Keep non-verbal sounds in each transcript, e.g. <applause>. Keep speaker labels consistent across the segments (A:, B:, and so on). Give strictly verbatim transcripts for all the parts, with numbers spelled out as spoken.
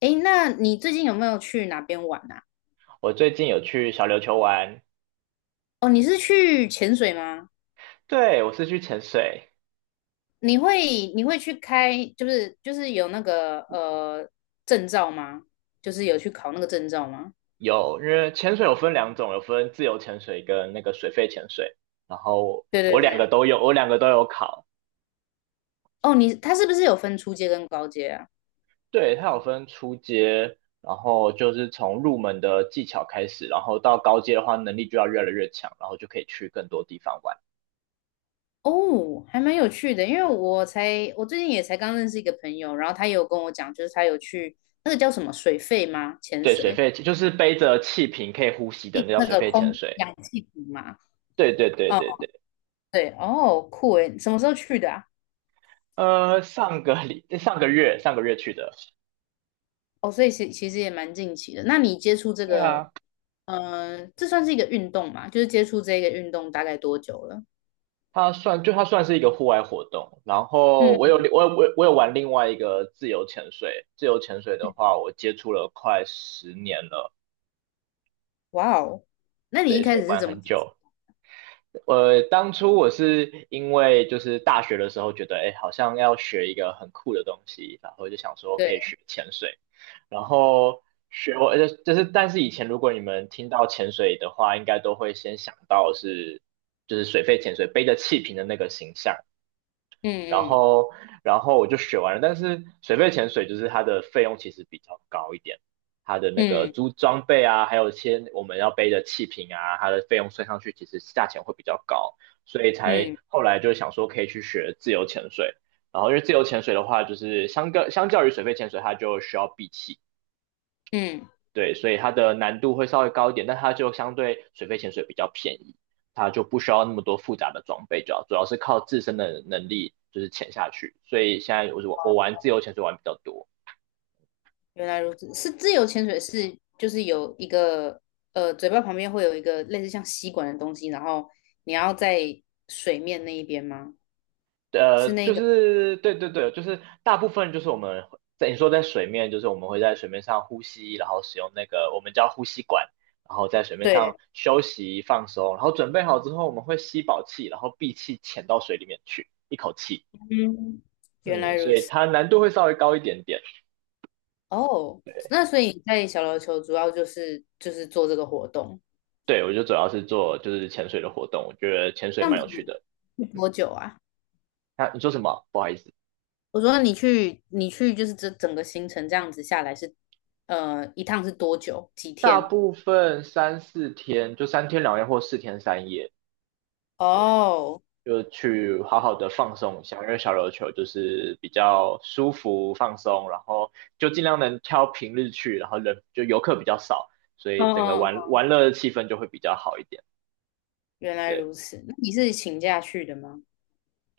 A: 诶，那你最近有没有去哪边玩啊？
B: 我最近有去小琉球玩，
A: 哦，你是去潜水吗？
B: 对，我是去潜水，
A: 你会你会去开，就是就是有那个呃证照吗？就是有去考那个证照吗？
B: 有，因为潜水有分两种，有分自由潜水跟那个水肺潜水，然后
A: 对对
B: 我两个
A: 对。
B: 都有，我两个都有考，
A: 哦，你他是不是有分初阶跟高阶啊？
B: 对，它有分初阶，然后就是从入门的技巧开始，然后到高阶的话，能力就要越来越强，然后就可以去更多地方玩。
A: 哦，还蛮有趣的，因为我才我最近也才刚认识一个朋友，然后他也有跟我讲，就是他有去那个叫什么水肺吗？潜
B: 对，水
A: 水，
B: 肺就是背着气瓶可以呼吸的，那叫
A: 那
B: 水
A: 个
B: 肺潜
A: 空
B: 水。
A: 氧气瓶嘛。
B: 对对对
A: 哦，
B: 对对。
A: 对，哦，酷诶，什么时候去的啊？
B: 呃，上个礼上个月上个月去的。
A: 哦，所以其其实也蛮近期的。那你接触这
B: 对
A: 个，
B: 啊，
A: 呃，这算是一个运动嘛？就是接触这个运动大概多久了？
B: 它算就它算是一个户外活动，然后
A: 嗯，
B: 我有
A: 嗯，
B: 我有我有我有玩另外一个自由潜水，自由潜水的话，我接触了快十年了，
A: 哇哦，那你一
B: 对，
A: 开
B: 所以
A: 始是
B: 玩
A: 怎么
B: 很
A: 接触
B: 久。呃，当初我是因为就是大学的时候觉得，哎，好像要学一个很酷的东西，然后就想说可以
A: 对。
B: 学潜水，然后学我就就是，但是以前如果你们听到潜水的话，应该都会先想到是就是水肺潜水背着气瓶的那个形象。然
A: 嗯。
B: 后然后我就学完了，但是水肺潜水就是它的费用其实比较高一点，它的那个
A: 嗯。
B: 租装备啊，还有一些我们要背的气瓶啊，它的费用算上去其实价钱会比较高，所以才
A: 嗯。嗯。
B: 后来就想说可以去学自由潜水。然后因为自由潜水的话，就是相较相较于水肺潜水，它就需要闭气，
A: 嗯，
B: 对，所以它的难度会稍微高一点，但它就相对水肺潜水比较便宜，它就不需要那么多复杂的装备，主要主要是靠自身的能力就是潜下去。所以现在我我我玩自由潜水玩比较多，
A: 原来如此。是自由潜水是就是有一个呃嘴巴旁边会有一个类似像吸管的东西，然后你要在水面那一边吗？
B: 呃，就是对对对，就是大部分就是我们在你说在水面，就是我们会在水面上呼吸，然后使用那个我们叫呼吸管，然后在水面上
A: 对，
B: 休息放松，然后准备好之后我们会吸饱气，然后闭气潜到水里面去，一口气。
A: 嗯，原来
B: 嗯，所
A: 如
B: 以
A: 此。
B: 它难度会稍微高一点点。
A: 哦，
B: 对，
A: 那所以你在小琉球主要就是就是做这个活动。
B: 对我就主要是做就是潜水的活动，我觉得潜水
A: 这样
B: 蛮
A: 子
B: 有趣的。
A: 去
B: 嗯，
A: 多久啊？
B: 啊，你说什么？不好意思，
A: 我说你去，你去就是这整个行程这样子下来是，呃，一趟是多久？几
B: 大
A: 天？
B: 部分三四天就三天两夜或四天三夜，对，
A: 哦。
B: 就去好好的放松一下，因为小琉球就是比较舒服放松，然后就尽量能挑平日去，然后人就游客比较少，所
A: 哦
B: 以整个
A: 哦。
B: 玩
A: 哦，
B: 玩乐的气氛就会比较好一点。
A: 原来
B: 对。
A: 如此。那你是请假去的吗？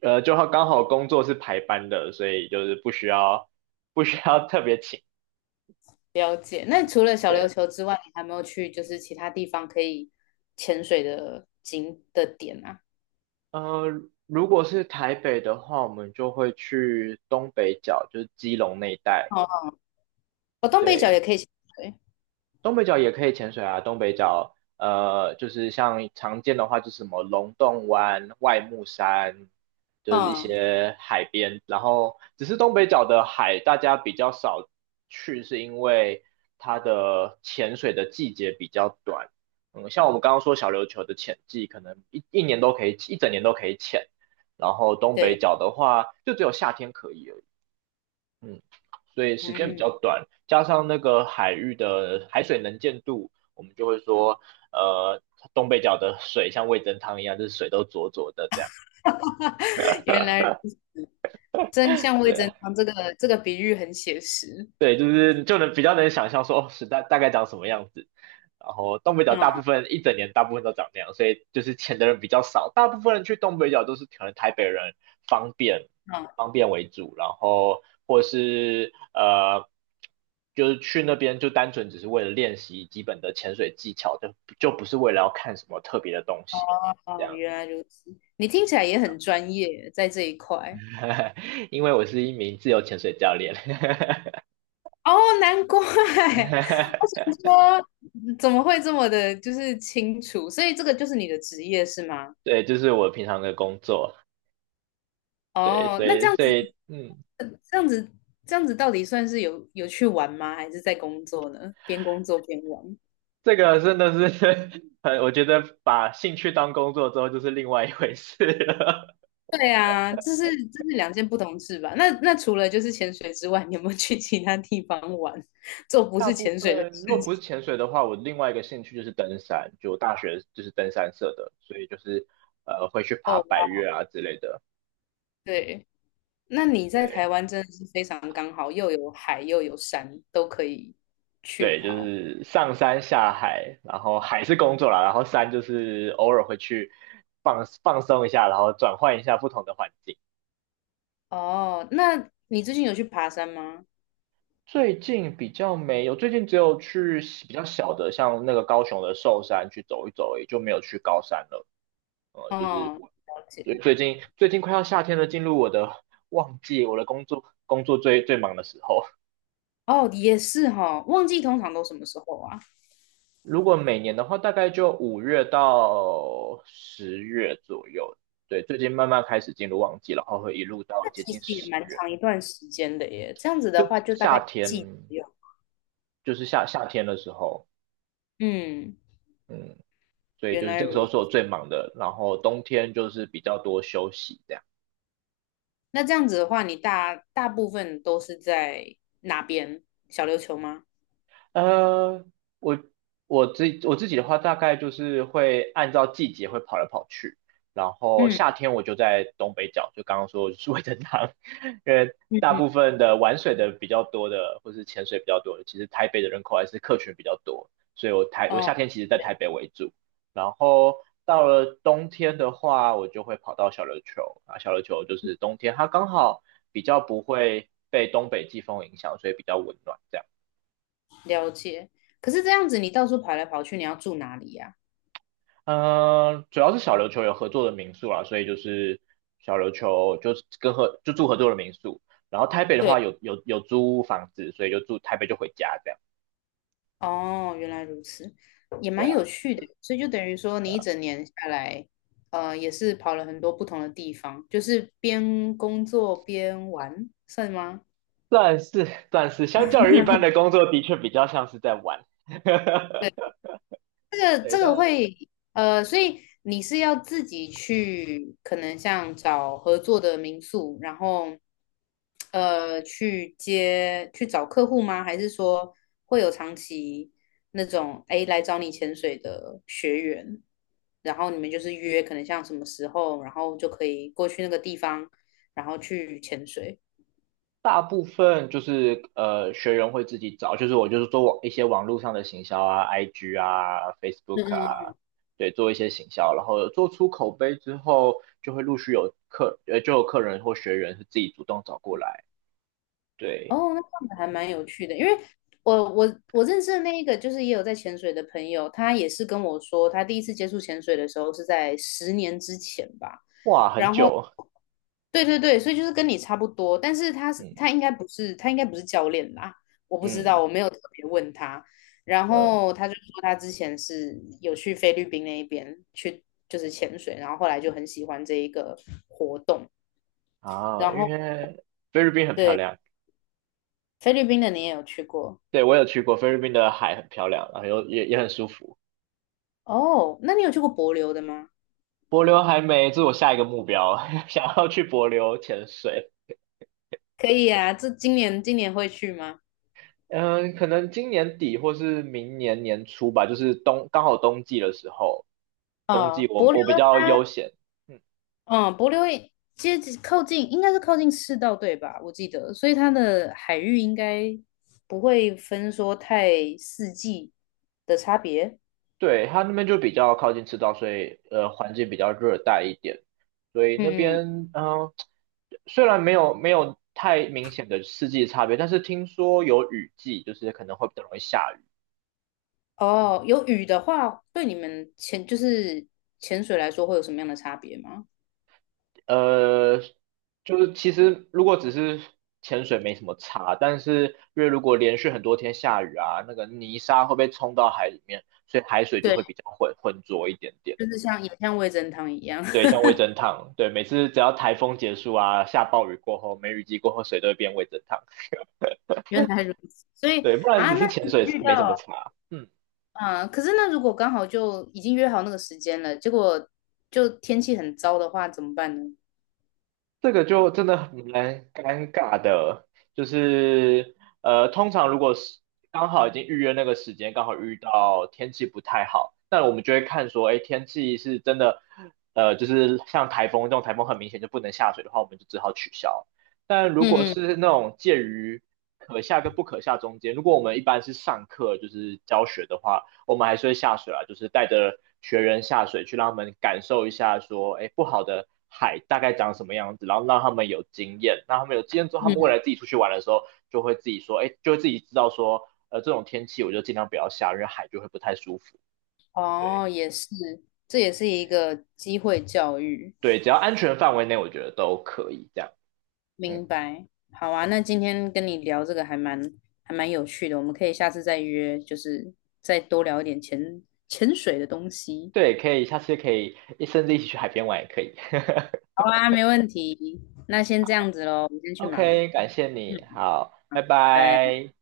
B: 呃，就刚好工作是排班的，所以就是不需要不需要特别请。
A: 了解。那除了小琉
B: 对，
A: 球之外，你还没有去就是其他地方可以潜水的景的点啊？
B: 呃，如果是台北的话，我们就会去东北角，就是基隆那一带。
A: 哦，哦，东北角
B: 对，
A: 也可以潜水。
B: 东北角也可以潜水啊，东北角呃，就是像常见的话，就是什么龙洞湾、外木山，就是一
A: 嗯，
B: 些海边。然后，只是东北角的海大家比较少去，是因为它的潜水的季节比较短。嗯，像我们刚刚说小琉球的潜季，可能一一年都可以，一整年都可以潜。然后东北
A: 对，
B: 角的话，就只有夏天可以而已。嗯，所以时间比
A: 嗯，
B: 较短，加上那个海域的海水能见度，我们就会说，呃，东北角的水像味噌汤一样，就是水都浊浊的这样。
A: <laughs> 原来如此，真相未
B: 对啊。
A: 真汤这个这个比喻很写实。
B: 对，就是就能比较能想象说哦，时代大概长什么样子。然后东北角大部
A: 嗯
B: 分一整年大部分都长那样，所以就是钱的人比较少，大部分人去东北角都是可能台北人方便
A: 嗯。
B: 方便为主，然后或是呃就是去那边就单纯只是为了练习基本的潜水技巧，就就不是为了要看什么特别的东西这
A: 哦，
B: 样。
A: 原来如此，你听起来也很专业，在这一块。
B: <laughs> 因为我是一名自由潜水教练，<laughs>
A: 哦，难怪，<laughs> 我
B: <laughs>
A: 想说怎么会这么的，就是清楚？所以这个就是你的职业是吗？
B: 对，就是我平常的工作。对，
A: 哦，
B: 所
A: 那这
B: 以
A: 样
B: 所
A: 子，
B: 以嗯，
A: 这样子，这样子到底算是有有去玩吗？还是在工作呢？边工作边玩？
B: 这个真的是 <laughs> 呃，我觉得把兴趣当工作之后就是另外一回事了。
A: 对啊，这是这是两件不同事吧？那那除了就是潜水之外，你有没有去其他地方玩，<laughs> 做
B: <laughs>
A: 不
B: 大
A: 是
B: 部
A: 潜水的
B: 分
A: 事
B: 如果不
A: 情？
B: 是潜水的话，我另外一个兴趣就是登山，就我大学就是登山社的，所以就是呃会去爬
A: 哦，
B: 百
A: 哇，
B: 岳啊之类的。
A: 对。那你在台
B: 对
A: 湾真的是非常刚好，又有海又有山，都可以去
B: 对，就
A: 跑。
B: 是上山下海，然后海是工作啦，然后山就是偶尔会去放放松一下，然后转换一下不同的环境。
A: 哦，那你最近有去爬山吗？
B: 最近比较没有，最近只有去比较小的，像那个高雄的寿山去走一走而已，就没有去高山了。呃，就是
A: 哦，
B: 我
A: 了
B: 最
A: 解。
B: 最近最近快要夏天了，进入我的旺季，我的工作工作最最忙的时候。
A: 哦，也是哈、哦旺季通常都什么时候啊？
B: 如果每年的话，大概就五月到十月左右。对，最近慢慢开始进入旺季，然后会一路到
A: 那
B: 接
A: 其
B: 近
A: 实也
B: 十
A: 蛮
B: 月，
A: 长一段时间的耶。这样子
B: 就
A: 的话，就大
B: 夏
A: 概一
B: 天，
A: 季左右。
B: 就是夏夏天的时候。
A: 嗯，
B: 嗯，所以
A: 原
B: 就是
A: 来
B: 这个时候
A: 如此。
B: 是我最忙的，然后冬天就是比较多休息这样。
A: 那这样子的话，你大大部分都是在哪边？小琉球吗？
B: 呃，我我自我自己的话，大概就是会按照季节会跑来跑去，然后
A: 嗯
B: 夏天我就在东北角，就刚刚说就是味噌汤，<laughs> 因为
A: 嗯
B: 大
A: 嗯，
B: 部分的玩水的比较多的，或是潜水比较多的，其实台北的人口还是客群比较多，所以我台我夏
A: 哦。
B: 天其实在台北为主，然后到了冬天的话，我就会跑到小琉球，啊，小琉球就是冬天，它刚好比较不会被东北季风影响，所以比较温暖这样。
A: 了解。可是这样子，你到处跑来跑去，你要住哪里呀、
B: 嗯，主要是小琉球有合作的民宿啦，所以就是小琉球就是跟合就住合作的民宿，然后台北的话
A: 对，
B: 有有有租房子，所以就住台北就回家这样。
A: 哦，原来如此，也
B: 对
A: 蛮
B: 啊，
A: 有趣的。所以就等于说，
B: 对
A: 你一
B: 啊，
A: 整年下来，呃，也是跑了很多不同的地方，就是边工作边玩，算吗？
B: 算是算是相较于一般的工作，的确比较像是在玩。
A: 对。
B: <laughs>
A: 这个
B: 对，
A: 这个
B: 但
A: 会呃，所以你是要自己去，可能像找合作的民宿，然后呃去接去找客户吗？还是说会有长期那种哎来找你潜水的学员，然后你们就是约可能像什么时候，然后就可以过去那个地方，然后去潜水。
B: 大部分就是呃，学员会自己找，就是我就是做网一些网络上的行销啊，I G 啊，Facebook 啊，对，做一些行销，然后做出口碑之后，就会陆续有客呃，就有客人或学员是自己主动找过来，对，
A: 哦，那这样子还蛮有趣的，因为我我我认识的那一个就是也有在潜水的朋友，他也是跟我说，他第一次接触潜水的时候是在十年之前吧，
B: 哇，很
A: 然后
B: 久，
A: 对对对，所以就是跟你差不多，但是他是
B: 嗯
A: 他应该不是他应该不是教练啦，我不知道，我
B: 嗯
A: 没有特别问他，然
B: 嗯，
A: 后他就说他之前是有去菲律宾那一边去就是潜水，然后后来就很喜欢这一个活动，
B: 啊，
A: 然
B: 因
A: 后
B: 为菲律宾很漂
A: 对
B: 亮，
A: 菲律宾的你也有去过。
B: 对，我有去过，菲律宾的海很漂亮，然后又也也很舒服。
A: 哦，那你有去过帛琉的吗？
B: 帛琉还没，这是我下一个目标，<laughs> 想要去帛琉潜水。
A: 可以啊，这今年今年会去吗？
B: 嗯，可能今年底或是明年年初吧，就是冬，刚好冬季的时候，冬季
A: 哦，
B: 我
A: 帛琉
B: 我比较悠
A: 它，
B: 闲，嗯，
A: 嗯，帛琉也接近靠近，应该是靠近赤道对吧？我记得，所以它的海域应该不会分说太四季的差别。
B: 对，它那边就比较靠近赤道，所以呃环境比较热带一点，所以那
A: 嗯嗯，
B: 边嗯、呃虽然没有没有太明显的四季差别，但是听说有雨季，就是可能会比较容易下雨。
A: 哦，有雨的话，对你们潜就是潜水来说会有什么样的差别吗？
B: 呃，就是其实如果只是潜水没什么差，但是因为如果连续很多天下雨啊，那个泥沙会被冲到海里面，所以海水就
A: 对，
B: 会比较浑浑浊一点点。
A: 就是像也像味噌汤一样，
B: 对，像味噌汤，对，每次只要台风结束啊，下暴雨过后，梅雨季过后，水都会变味噌汤。
A: <laughs> 原来如此。所以
B: 对，不然
A: 啊，
B: 只
A: 那
B: 是潜
A: 你
B: 水
A: 遇
B: 没什么
A: 到。
B: 差。嗯。
A: 啊，可是那如果刚好就已经约好那个时间了，结果就天气很糟的话，怎么办呢？
B: 这个就真的很蛮尴尬的，就是呃，通常如果是刚好已经预约那个时间，刚好遇到天气不太好，那我们就会看说，哎，天气是真的，呃，就是像台风这种台风很明显就不能下水的话，我们就只好取消。但如果
A: 嗯。嗯。
B: 是那种介于可下跟不可下中间，如果我们一般是上课就是教学的话，我们还是会下水啊，就是带着学员下水去让他们感受一下说，哎不好的海大概长什么样子，然后让他们有经验，那他们有经验之后，他们未来
A: 嗯，
B: 自己出去玩的时候就会自己说，哎就会自己知道说，呃这种天气我就尽量不要下，因为海就会不太舒服。对
A: 哦，也是，这也是一个机会教育，
B: 对，只要安全范围内，我觉得都可以这样。嗯，
A: 明白。好啊，那今天跟你聊这个还蛮还蛮有趣的，我们可以下次再约，就是再多聊一点潜潜水的东西。
B: 对，可以，下次可以甚至一起去海边玩也可以。
A: 好
B: <laughs>
A: 啊，没问题。那先这样子喽，我先去忙，
B: OK,感谢你，
A: 嗯，
B: 好，拜
A: 拜。
B: 拜。